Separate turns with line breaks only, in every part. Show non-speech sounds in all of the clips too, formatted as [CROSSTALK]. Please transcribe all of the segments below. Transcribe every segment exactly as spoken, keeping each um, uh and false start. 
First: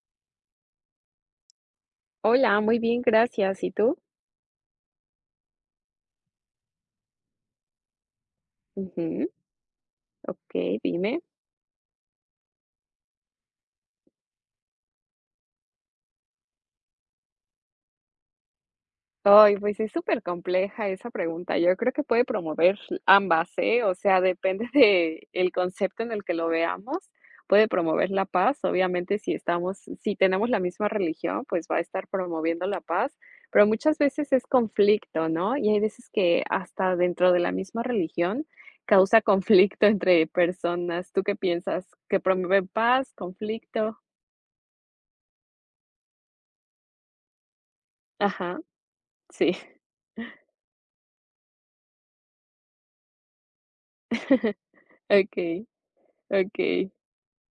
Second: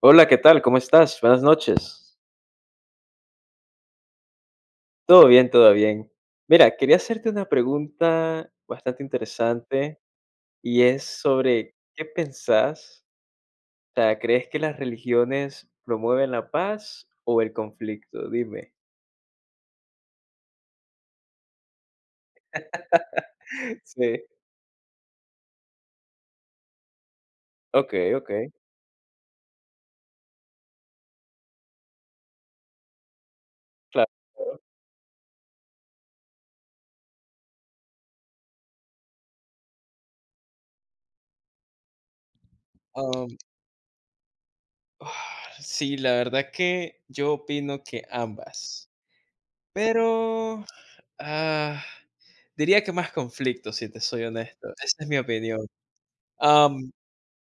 Hola, ¿qué tal? ¿Cómo estás? Buenas noches.
Hola, muy bien, gracias. ¿Y tú?
Todo bien, todo bien. Mira, quería hacerte una pregunta bastante
Ujú,
interesante
ok,
y es
dime.
sobre qué pensás, o sea, ¿crees que las religiones promueven la paz o el conflicto? Dime.
Ay, pues es súper compleja esa pregunta. Yo creo que puede promover ambas, ¿eh?
[LAUGHS]
O
Sí,
sea, depende [LAUGHS] de el concepto en el que lo veamos. Puede promover
okey,
la
okey,
paz, obviamente, si estamos, si tenemos la misma religión, pues va a estar promoviendo la paz, pero muchas
claro,
veces es
claro.
conflicto, ¿no? Y hay veces que hasta dentro de la misma religión causa [LAUGHS] conflicto entre personas. ¿Tú qué piensas? ¿Que promueve paz,
Am,
conflicto?
[SIGHS] sí, la verdad que yo opino que
Ajá,
ambas,
sí.
pero, ah, diría que más conflicto, si te soy honesto, esa es mi opinión.
Okay, okay,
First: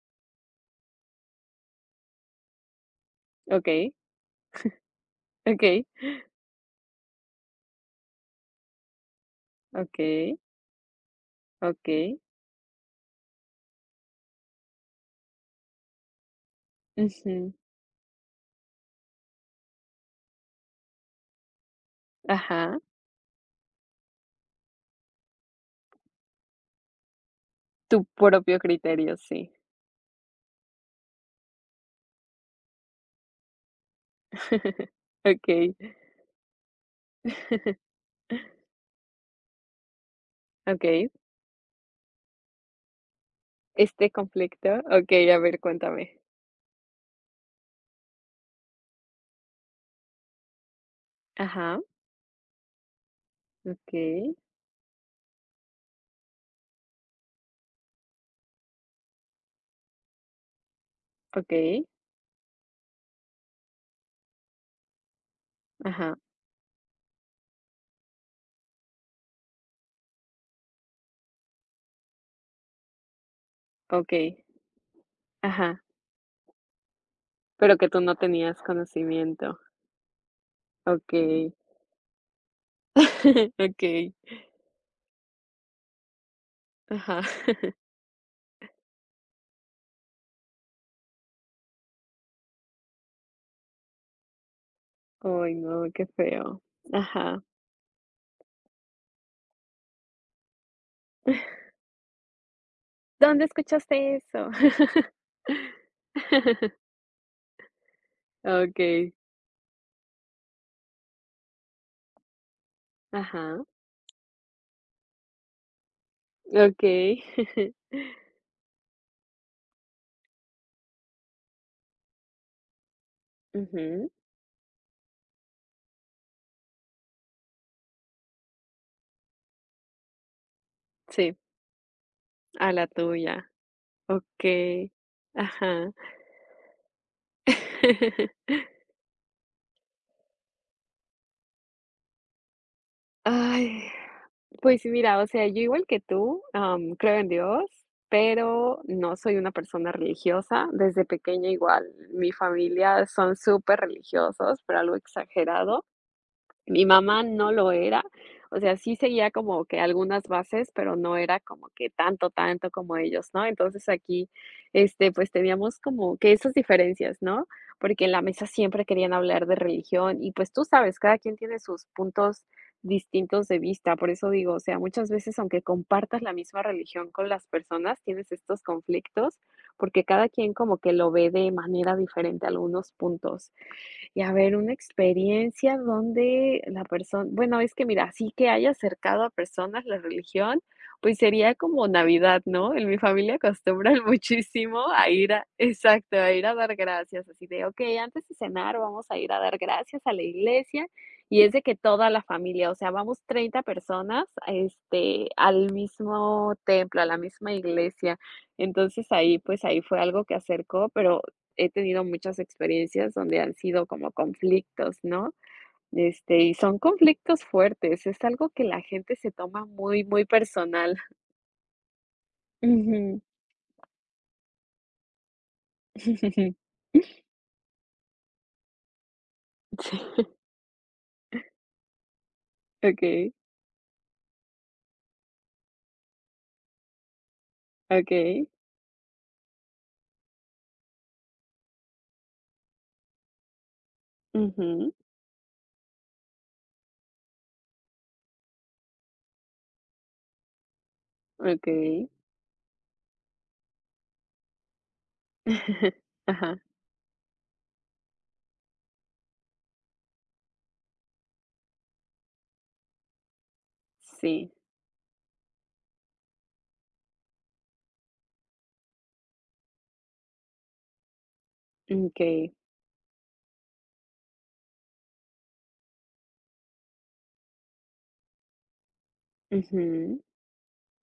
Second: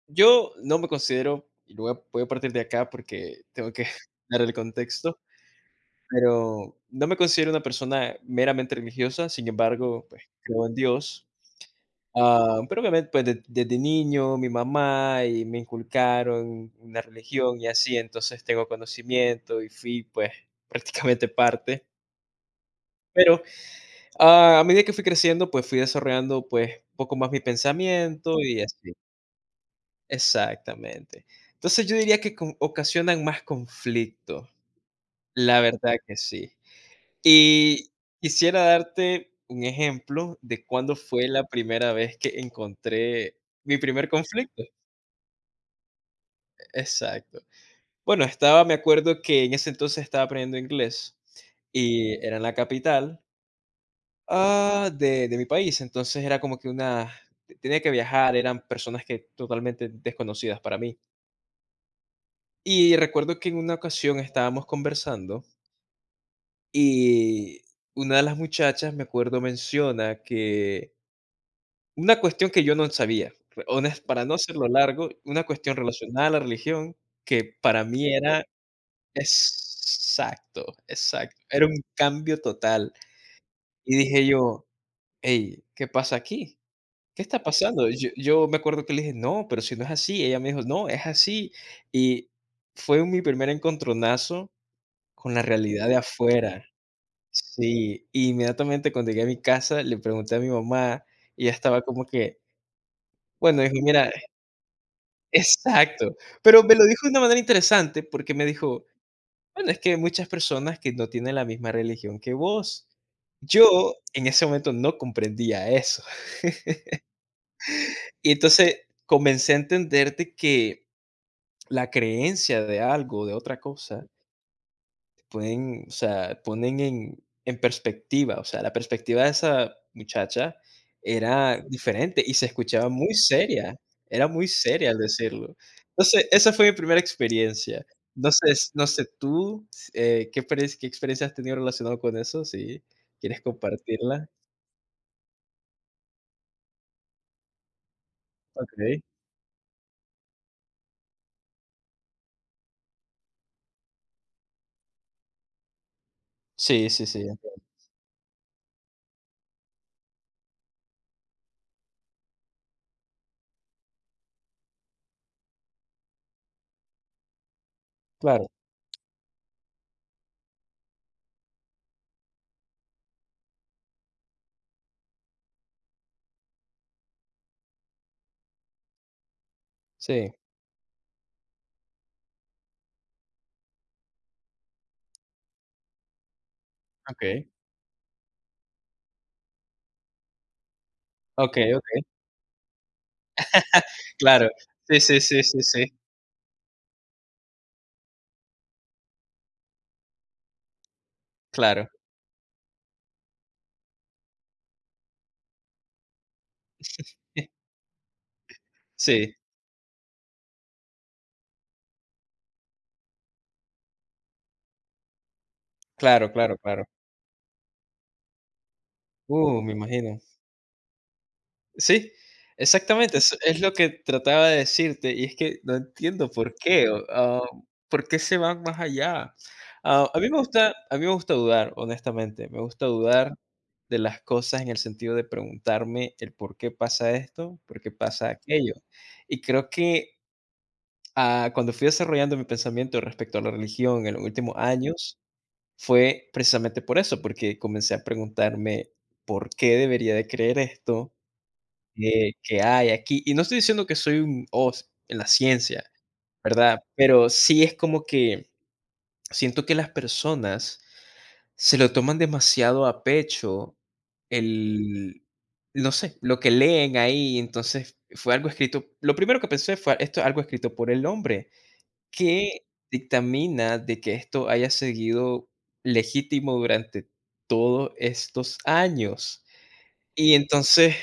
Yo no me considero, y luego voy voy a partir de acá porque tengo que
okay,
[LAUGHS] dar el contexto,
okay,
pero no me considero una persona meramente religiosa, sin embargo, pues,
okay,
creo en Dios.
okay.
Ah, pero obviamente, pues, de desde niño, mi mamá y me inculcaron una
Ujú,
religión y así, entonces tengo conocimiento y fui, pues, [LAUGHS] prácticamente parte.
ajá,
Pero, ah, a medida que fui creciendo, pues, fui desarrollando, pues, un poco más mi
tu
pensamiento
propio
y así.
criterio, sí.
Exactamente. Entonces, yo diría que con ocasionan más conflicto,
[LAUGHS]
la
Okay.
verdad que sí. Y
[LAUGHS]
quisiera darte un ejemplo de cuándo
Okay.
fue la primera vez que encontré mi
Este
primer conflicto.
conflicto, okay. A ver, cuéntame.
Exacto. Bueno, estaba me acuerdo que en ese entonces estaba aprendiendo inglés
Ajá,
y era en la capital,
okay.
ah, de de mi país, entonces era como que una tenía que viajar, eran personas que totalmente desconocidas para mí.
Okay.
Y recuerdo que en una ocasión estábamos conversando
Ajá,
y una de las muchachas, me acuerdo, menciona que una cuestión que yo no sabía, re- honest- para no
okay.
hacerlo largo, una cuestión
Ajá,
relacionada a la religión que
pero
para
que tú no
mí era
tenías conocimiento.
exacto, exacto,
Okay.
era un cambio total.
[LAUGHS]
Y
Okay.
dije yo, hey, ¿qué pasa aquí?
Ajá.
¿Qué está pasando? Yo, yo me acuerdo que le dije, no, pero si no es así, ella me dijo, no, es así. Y fue mi primer encontronazo con la
Ay, no,
realidad de
qué feo.
afuera.
Ajá.
Sí, y inmediatamente cuando llegué a mi casa, le pregunté a mi mamá y ella estaba como que,
¿Dónde
bueno, dijo:
escuchaste
"Mira" [LAUGHS]
eso?
exacto, pero me
[LAUGHS]
lo dijo de una manera interesante porque me dijo:
Okay,
"Bueno, es que hay muchas personas que no tienen la misma religión que vos".
ajá,
Yo en ese momento no comprendía eso. [LAUGHS]
okay, [LAUGHS]
Y entonces comencé a entenderte que la creencia de algo, de otra cosa,
ujú,
pueden, o sea, ponen en en perspectiva, o sea, la perspectiva de esa muchacha
sí,
era diferente y se
a la
escuchaba muy
tuya,
seria, era muy seria
okay,
al decirlo.
ajá.
Entonces, esa fue mi primera experiencia. No
[LAUGHS]
sé s no sé tú, eh, ¿qué experien qué experiencia has tenido relacionado con eso? Si quieres
Ay,
compartirla.
pues mira, o sea, yo igual que tú, am, creo en Dios, pero
Okey.
no soy una persona religiosa. Desde pequeña igual, mi familia son súper religiosos, pero algo exagerado. Mi
Sí, sí,
mamá
sí,
no lo era, o sea, sí seguía como que algunas bases, pero no era como que tanto, tanto como ellos, ¿no? Entonces aquí, este, pues teníamos como que esas diferencias, ¿no? Porque en la mesa
claro,
siempre querían hablar de religión y pues tú sabes, cada quien tiene sus puntos distintos de vista, por eso digo, o sea, muchas veces aunque compartas la misma religión con las personas, tienes estos conflictos porque cada
sí.
quien como que lo ve de manera diferente a algunos puntos. Y a ver, una experiencia donde la persona,
Okey.
bueno, es que mira, así que haya acercado a personas la religión, pues sería
Okey,
como
okey.
Navidad, ¿no? En mi familia acostumbran [LAUGHS]
Claro.
muchísimo
Sí,
a
sí,
ir
sí,
a,
sí, sí.
exacto, a ir a dar gracias, así de, ok, antes de cenar vamos a ir a dar gracias a la iglesia y es de que
Claro.
toda la familia, o sea, vamos treinta personas, este, al mismo templo, a la misma
[LAUGHS]
iglesia. Entonces
Sí.
ahí, pues ahí fue algo que acercó, pero he tenido muchas experiencias donde han sido como conflictos, ¿no?
Claro,
Este, y
claro,
son
claro.
conflictos fuertes, es algo que la gente se
Uh,
toma
me
muy,
imagino.
muy personal.
Sí, exactamente,
Ujú.
es es lo que trataba de decirte, y es que no entiendo
[LAUGHS]
por qué, o ah, por qué se van más allá. Ah, a
Sí,
mí me gusta a mí me gusta dudar, honestamente, me gusta
okay,
dudar de las cosas en el sentido de preguntarme el por qué pasa esto, por qué pasa
okey.
aquello. Y creo que, ah, cuando fui desarrollando mi pensamiento respecto a la religión en los últimos
Ujú,
años, fue precisamente por eso, porque comencé a preguntarme por qué debería de creer esto,
okey.
que que hay aquí. Y no estoy diciendo que soy un os en la ciencia,
[LAUGHS] Ajá,
¿verdad? Pero sí es como que siento que las personas se lo toman demasiado a pecho
sí,
el no sé, lo que leen ahí, entonces fue algo escrito lo primero que pensé fue, esto es algo escrito por el hombre,
okay, okey.
¿qué dictamina de que esto haya seguido legítimo durante todos estos años?
Ujú.
Y entonces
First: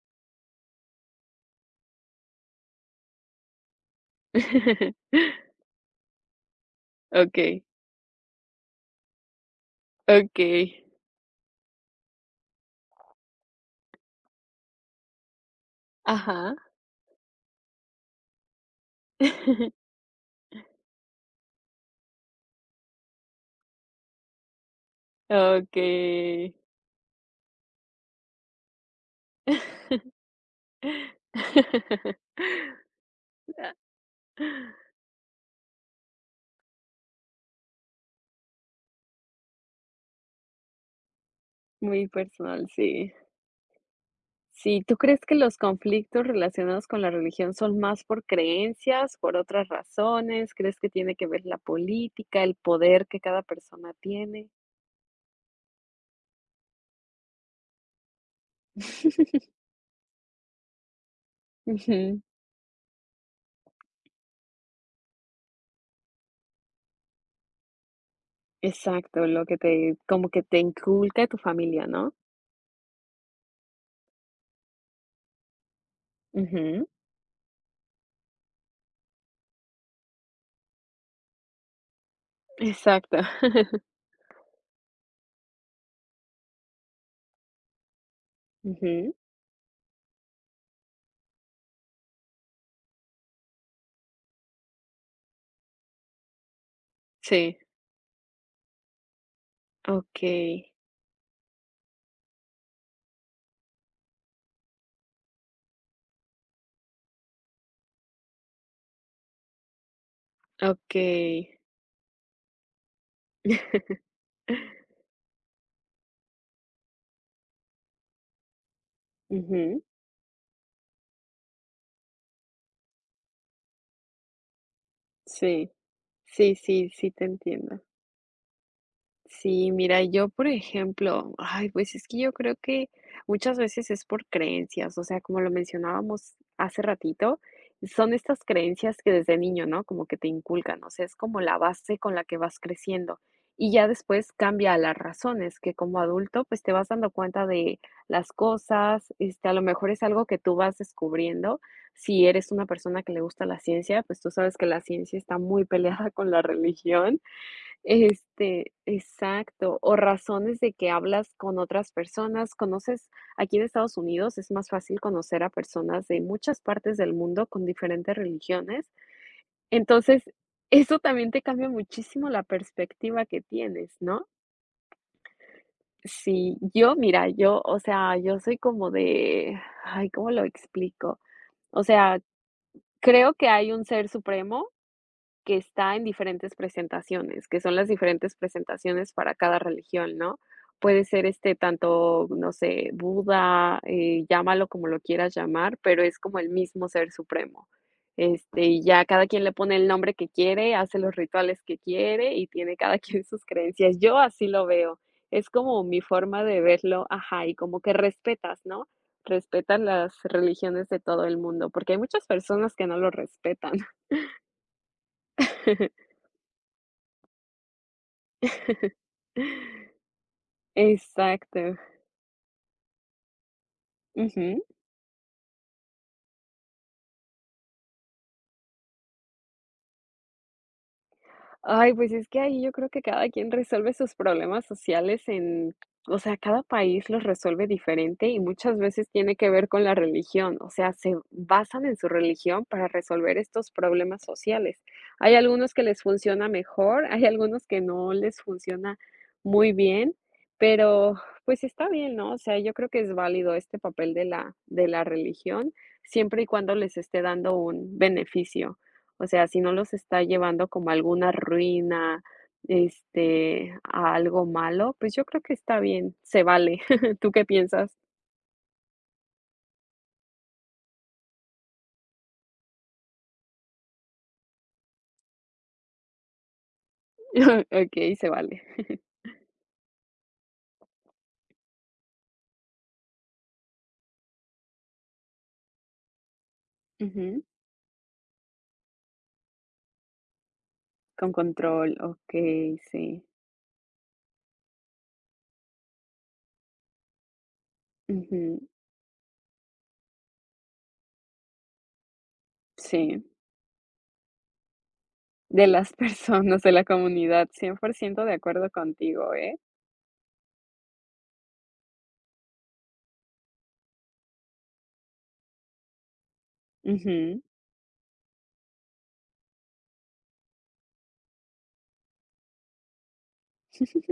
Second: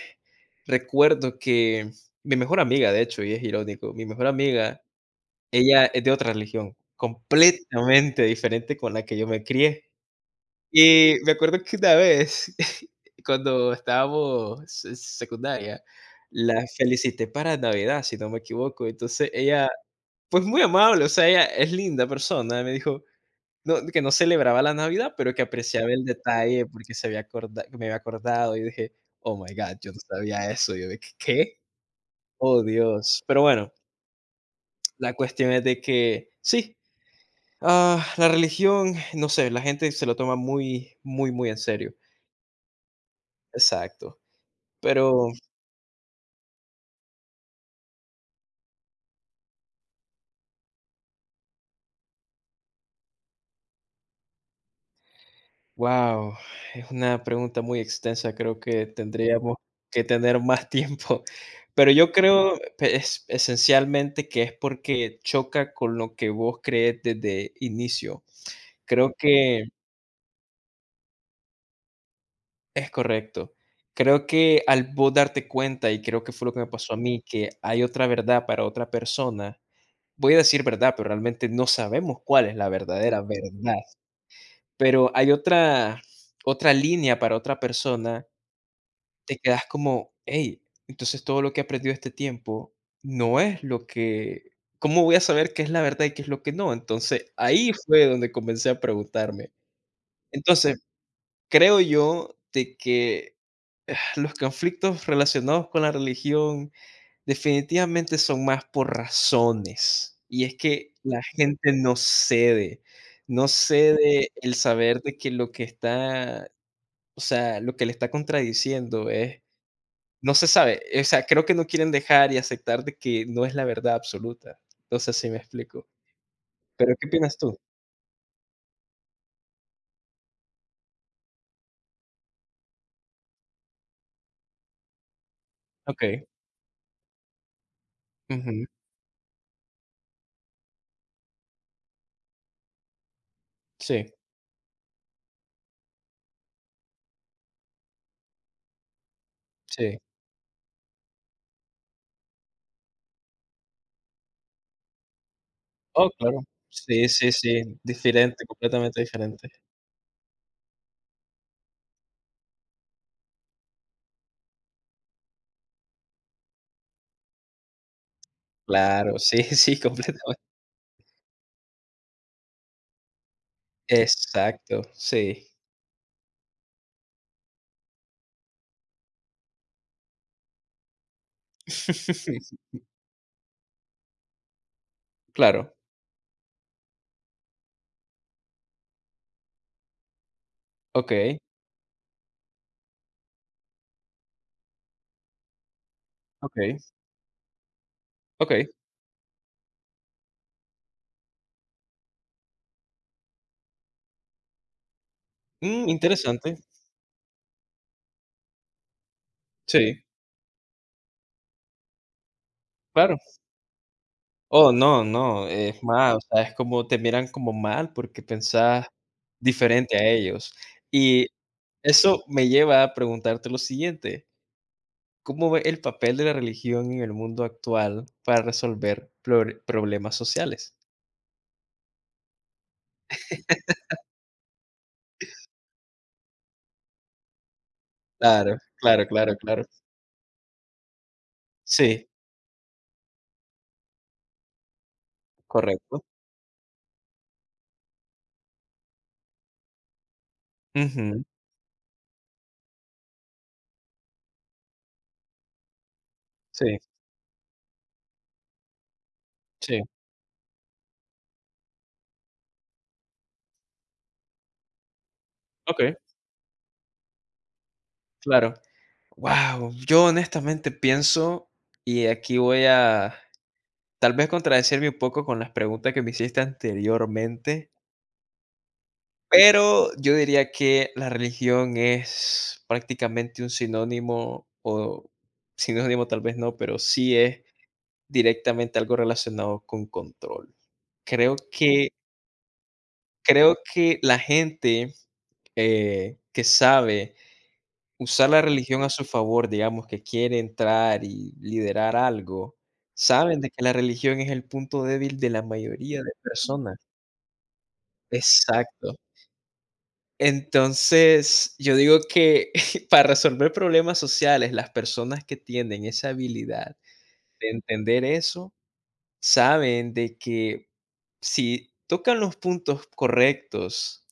recuerdo que mi mejor amiga, de hecho, y es irónico, mi mejor amiga,
[LAUGHS]
ella es de otra religión,
Okay,
completamente diferente con la que yo me crié.
okey.
Y me acuerdo que una vez, [LAUGHS] cuando estábamos en secundaria,
Ajá.
la felicité para Navidad, si no me equivoco. Entonces ella,
[LAUGHS]
pues muy amable, o sea, ella es linda persona, me dijo no, que no celebraba la Navidad, pero que apreciaba el
Okay.
detalle porque se había acorda- que me había acordado y dije, oh my God, yo no sabía eso. Yo ¿qué?
[LAUGHS]
Oh, Dios. Pero bueno,
[LAUGHS]
la cuestión es de que sí, ah, la religión, no sé, la gente se lo toma muy, muy, muy en serio.
Muy personal, sí.
Exacto.
Sí, ¿tú crees
Pero,
que los conflictos relacionados con la religión son más por creencias, por otras razones? ¿Crees que tiene que ver la política, el poder que cada persona tiene?
wow, es una pregunta muy extensa, creo que
[LAUGHS]
tendríamos que tener más [LAUGHS] tiempo. Pero yo
Ujú,
creo pe- es, esencialmente que es porque choca con lo que vos crees desde inicio. Creo
exacto, lo que
que
te como que te inculca tu familia, ¿no?
Es correcto. Creo que al vos darte cuenta, y creo que fue lo que me
Ujú,
pasó a mí, que hay otra verdad para otra persona, voy a decir verdad, pero realmente no sabemos cuál es la
exacto.
verdadera verdad,
[LAUGHS]
pero hay otra otra línea para otra persona,
Ujú,
te quedas como: "Hey, entonces todo lo que he aprendido este tiempo no es lo que ¿cómo voy a saber qué es la verdad y qué es lo que no?". Entonces,
sí,
ahí fue donde comencé a preguntarme.
okey,
Entonces, creo yo de que [SIGHS] eh, los conflictos relacionados con la religión definitivamente son más por razones, y es que la
okey.
gente no cede, no
[LAUGHS]
cede el saber de que lo que está, o sea, lo que le está contradiciendo es
Ujú,
no se sabe, o sea, creo que no quieren dejar y aceptar de que no es la verdad absoluta. No sé si me
sí,
explico,
sí, sí,
pero, ¿qué
sí te
opinas tú?
entiendo. Sí, mira, yo, por ejemplo, ay, pues es que yo creo que muchas veces es por creencias, o sea, como lo
Okey,
mencionábamos hace ratito, son estas
ujú,
creencias que desde niño, ¿no? Como que te inculcan, o sea, es como la base con la que vas creciendo y ya
sí,
después cambia a las razones, que como adulto, pues te vas dando cuenta de las cosas, este, a lo mejor
sí.
es algo que tú vas descubriendo. Si eres una persona que le gusta la ciencia, pues tú sabes que la ciencia está muy peleada
Oh,
con la
claro. Sí,
religión.
sí, sí, diferente,
Este,
completamente diferente.
exacto, o razones de que hablas con otras personas, conoces aquí en Estados Unidos es más fácil conocer a personas de muchas partes del mundo con diferentes religiones.
Claro, sí, [LAUGHS] sí,
Entonces,
completamente.
eso también te cambia muchísimo la perspectiva que tienes, ¿no?
Exacto, sí.
Sí, yo, mira, yo, o sea, yo soy como de, ay, ¿cómo lo explico? O sea,
[LAUGHS]
creo que hay un ser supremo, que
Claro.
está en diferentes presentaciones, que son las diferentes presentaciones para cada religión, ¿no? Puede ser,
Okey,
este, tanto, no sé, Buda, eh, llámalo como lo quieras llamar, pero es como el
okey,
mismo ser supremo. Este,
okey.
y ya cada quien le pone el nombre que quiere, hace los rituales que quiere y tiene cada [LAUGHS] quien sus creencias. Yo así lo veo. Es como
Mm,
mi forma
interesante.
de verlo, ajá, y como que respetas, ¿no? Respetas
Sí,
las religiones de todo el mundo, porque hay muchas personas que no lo
claro.
respetan.
Oh, no, no, es más, o sea, es como te miran como mal porque pensás
[LAUGHS]
diferente a ellos. Y
Exacto.
eso me lleva a preguntarte lo siguiente,
Ujú.
¿cómo ve el papel de la religión en el mundo actual para resolver plore problemas sociales?
Ay, pues es que ahí yo creo que cada quien resuelve sus problemas sociales en, o sea, cada país los resuelve diferente y
Claro,
muchas
claro,
veces tiene
claro,
que
claro.
ver con la religión, o sea, se basan en su
Sí,
religión para resolver estos problemas sociales. Hay algunos que les
correcto.
funciona mejor, hay algunos que no les funciona muy bien, pero
Ujú,
pues está bien, ¿no? O sea, yo creo que es válido este papel de la, de la religión siempre y cuando
sí.
les esté dando un beneficio. O sea, si no
Sí,
los está llevando como a alguna ruina, este, a algo malo, pues yo creo que está
okey,
bien, se vale. [LAUGHS] ¿Tú qué piensas?
claro. Wow, yo honestamente pienso, y aquí voy a, tal vez, contradecirme un poco con las preguntas que me hiciste
[LAUGHS]
anteriormente,
Okey, se vale. [LAUGHS]
pero yo diría que la religión es prácticamente un sinónimo, o sinónimo tal vez no, pero sí es
Ujú,
directamente algo relacionado con control.
con
Creo que
control, okey, sí.
creo que la gente, eh, que sabe usar la
Ujú,
religión a su favor, digamos, que quiere entrar y liderar algo,
sí,
saben de que la religión es el punto débil de la
de las
mayoría de
[LAUGHS] personas, de
personas.
la comunidad, cien por ciento de acuerdo
Exacto.
contigo, ¿eh?
Entonces, yo digo que [LAUGHS] para resolver problemas sociales, las personas que tienen esa habilidad
Ujú.
de entender eso, saben de que si tocan los puntos correctos,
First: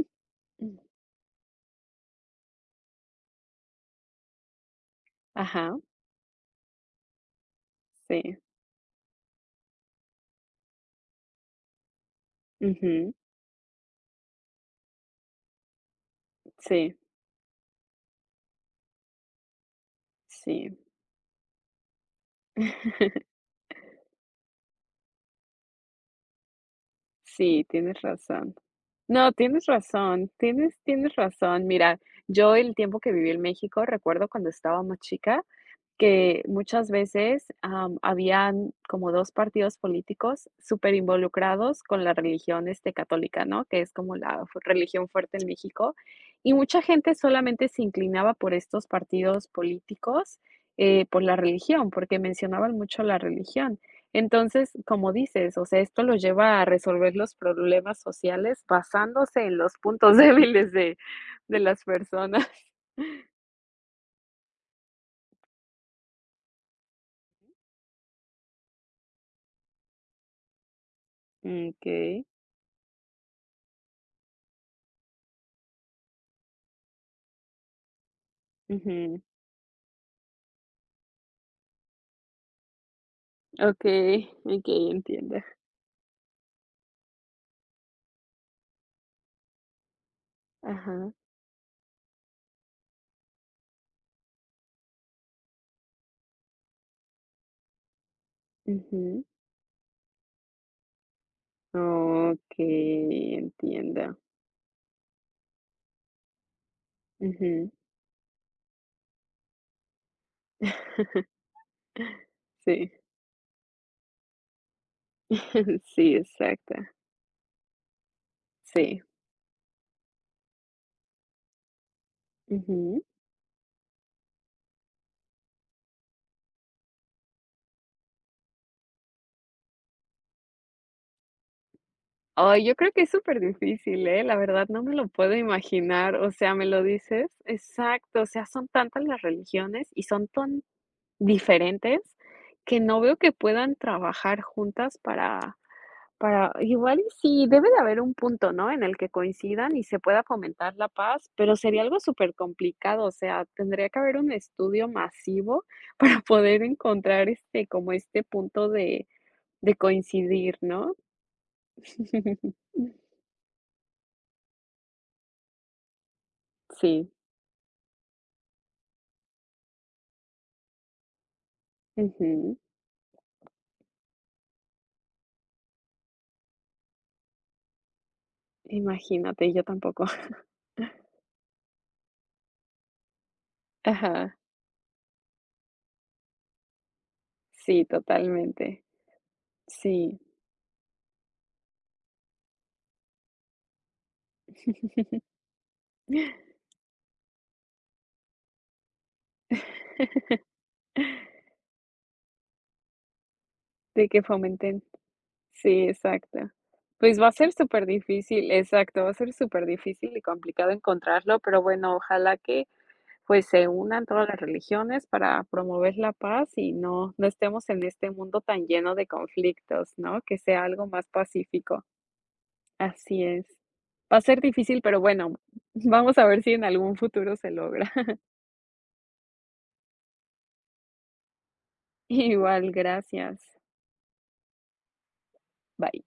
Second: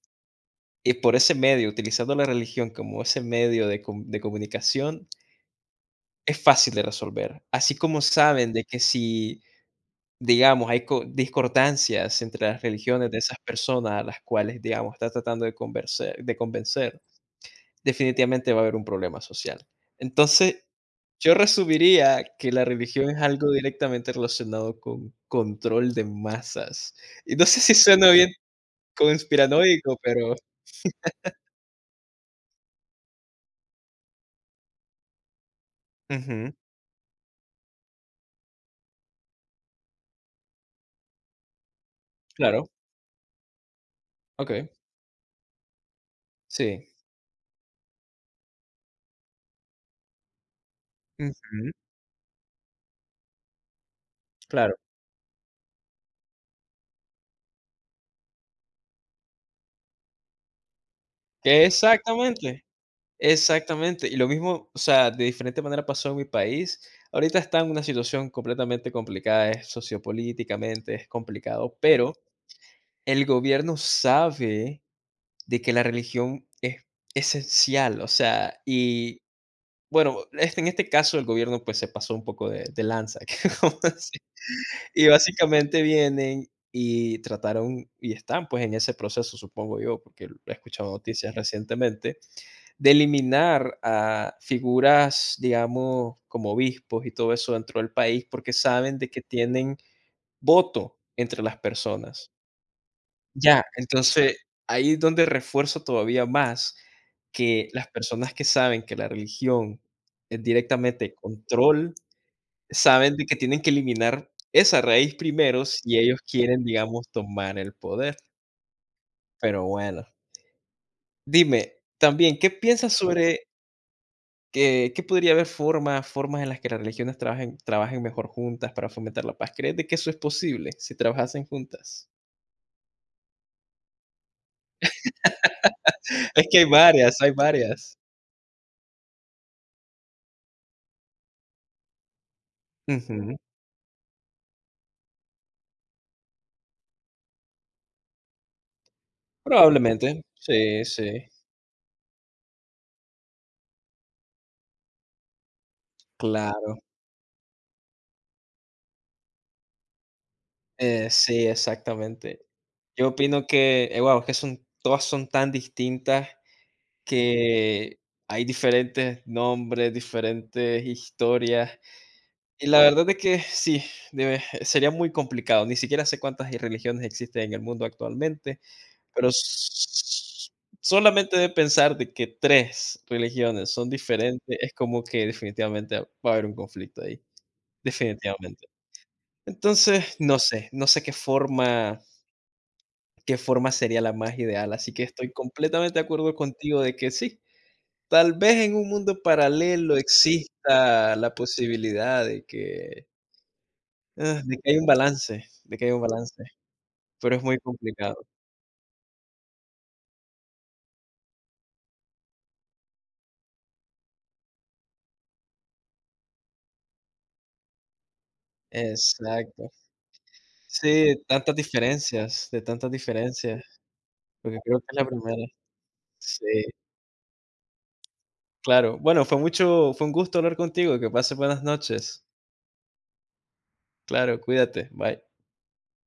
y
[LAUGHS]
por ese medio, utilizando la religión como ese medio de com de comunicación,
Ajá,
es fácil de resolver, así como
sí.
saben de que si, digamos, hay co discordancias entre las religiones
Ujú,
de esas personas a las cuales, digamos, está tratando de convencer de
sí,
convencer, definitivamente va a haber un problema social. Entonces,
sí.
yo resumiría que la religión
[LAUGHS]
es algo directamente relacionado con control de masas. Y no sé
Sí,
si
tienes
suena bien
razón. No, tienes
conspiranoico,
razón,
pero
tienes tienes razón. Mira, yo el tiempo que viví en México, recuerdo cuando estaba más chica, que
ujú,
muchas veces, am, habían como dos partidos políticos súper involucrados con la religión,
claro,
este, católica, ¿no? Que es como la fu
okey,
religión fuerte en México, y mucha
sí,
gente solamente se inclinaba por estos partidos políticos, eh, por la
ujú,
religión, porque mencionaban mucho la religión. Entonces,
claro.
como dices, o sea, esto los lleva a resolver los problemas sociales basándose en los puntos [LAUGHS] débiles de de las personas.
Exactamente.
[LAUGHS]
Exactamente, y lo mismo, o sea, de diferente manera pasó en mi país. Ahorita está en una situación completamente complicada, es sociopolíticamente, es
Mm,
complicado, pero el gobierno sabe de que la religión es esencial, o sea, y bueno, este, en este caso el gobierno pues se pasó un poco de, de lanza, [LAUGHS] ¿cómo así?
okay, okay,
Y
entiendo.
básicamente vienen y trataron y están pues en ese proceso, supongo yo, porque he escuchado
Ajá,
noticias recientemente, de eliminar a figuras, digamos, como obispos y todo eso dentro del país, porque saben de que
ujú.
tienen voto entre las personas.
Okay,
Ya,
entiendo.
entonces ahí es donde refuerzo todavía más que
Ujú.
las personas que saben que la religión es directamente
[LAUGHS]
control,
Sí,
saben de que tienen que eliminar esa raíz primero
[LAUGHS]
si
sí,
ellos quieren,
exacto.
digamos, tomar el poder.
Sí,
Pero bueno, dime, también, ¿qué piensas
ujú.
sobre? ¿Qué qué podría haber formas formas en las que las religiones trabajen trabajen mejor juntas para fomentar la paz? ¿Crees de que eso es posible si trabajasen juntas?
Ay, yo creo que es súper difícil, ¿eh? La verdad no me lo puedo imaginar, o
[LAUGHS] Es
sea,
que hay
¿me lo
varias,
dices?
hay varias.
Exacto, o sea, son tantas las religiones y son tan diferentes que no veo que
Ujú.
puedan trabajar juntas para Para igual y sí, debe de haber un punto, ¿no?, en el que coincidan y se pueda
Probablemente.
fomentar
Sí,
la
sí.
paz, pero sería algo súper complicado, o sea, tendría que haber un estudio masivo [LAUGHS] para poder
Claro.
encontrar, este, como este punto de de coincidir, ¿no?
Eh, sí, exactamente.
[LAUGHS]
Yo opino que, wow que son todas son tan distintas
Sí,
que hay diferentes nombres, diferentes historias.
ujú.
Y la verdad es que sí, debe sería muy complicado. Ni siquiera sé cuántas religiones existen en el mundo actualmente. Pero
Imagínate, yo tampoco.
s-
[LAUGHS]
solamente de pensar de que tres religiones son
Ajá,
diferentes, es como que definitivamente va a haber un conflicto ahí,
sí,
definitivamente.
totalmente.
Entonces,
Sí.
no sé, no sé qué forma qué forma sería la más ideal, así que
[LAUGHS]
estoy completamente de acuerdo contigo de que sí, tal vez en un mundo paralelo exista la posibilidad de que,
De que
ah, de que hay
fomenten
un balance, de
sí,
que hay un balance,
exacto. Pues va a
pero es
ser
muy
súper
complicado.
difícil, exacto, va a ser súper difícil y complicado encontrarlo, pero bueno, ojalá que pues se unan todas las religiones para promover la paz y no, no estemos en este mundo tan lleno de
Exacto.
conflictos, ¿no? Que sea algo más
Sí, tantas
pacífico.
diferencias, de tantas
Así es.
diferencias.
Va a ser
Porque creo
difícil,
que es
pero
la
bueno,
primera.
[LAUGHS] vamos a ver
Sí,
si en algún futuro se logra. [LAUGHS]
claro. Bueno, fue mucho fue un gusto hablar contigo, que pases buenas noches.
Igual, gracias.
Claro, cuídate, bye.
Bye.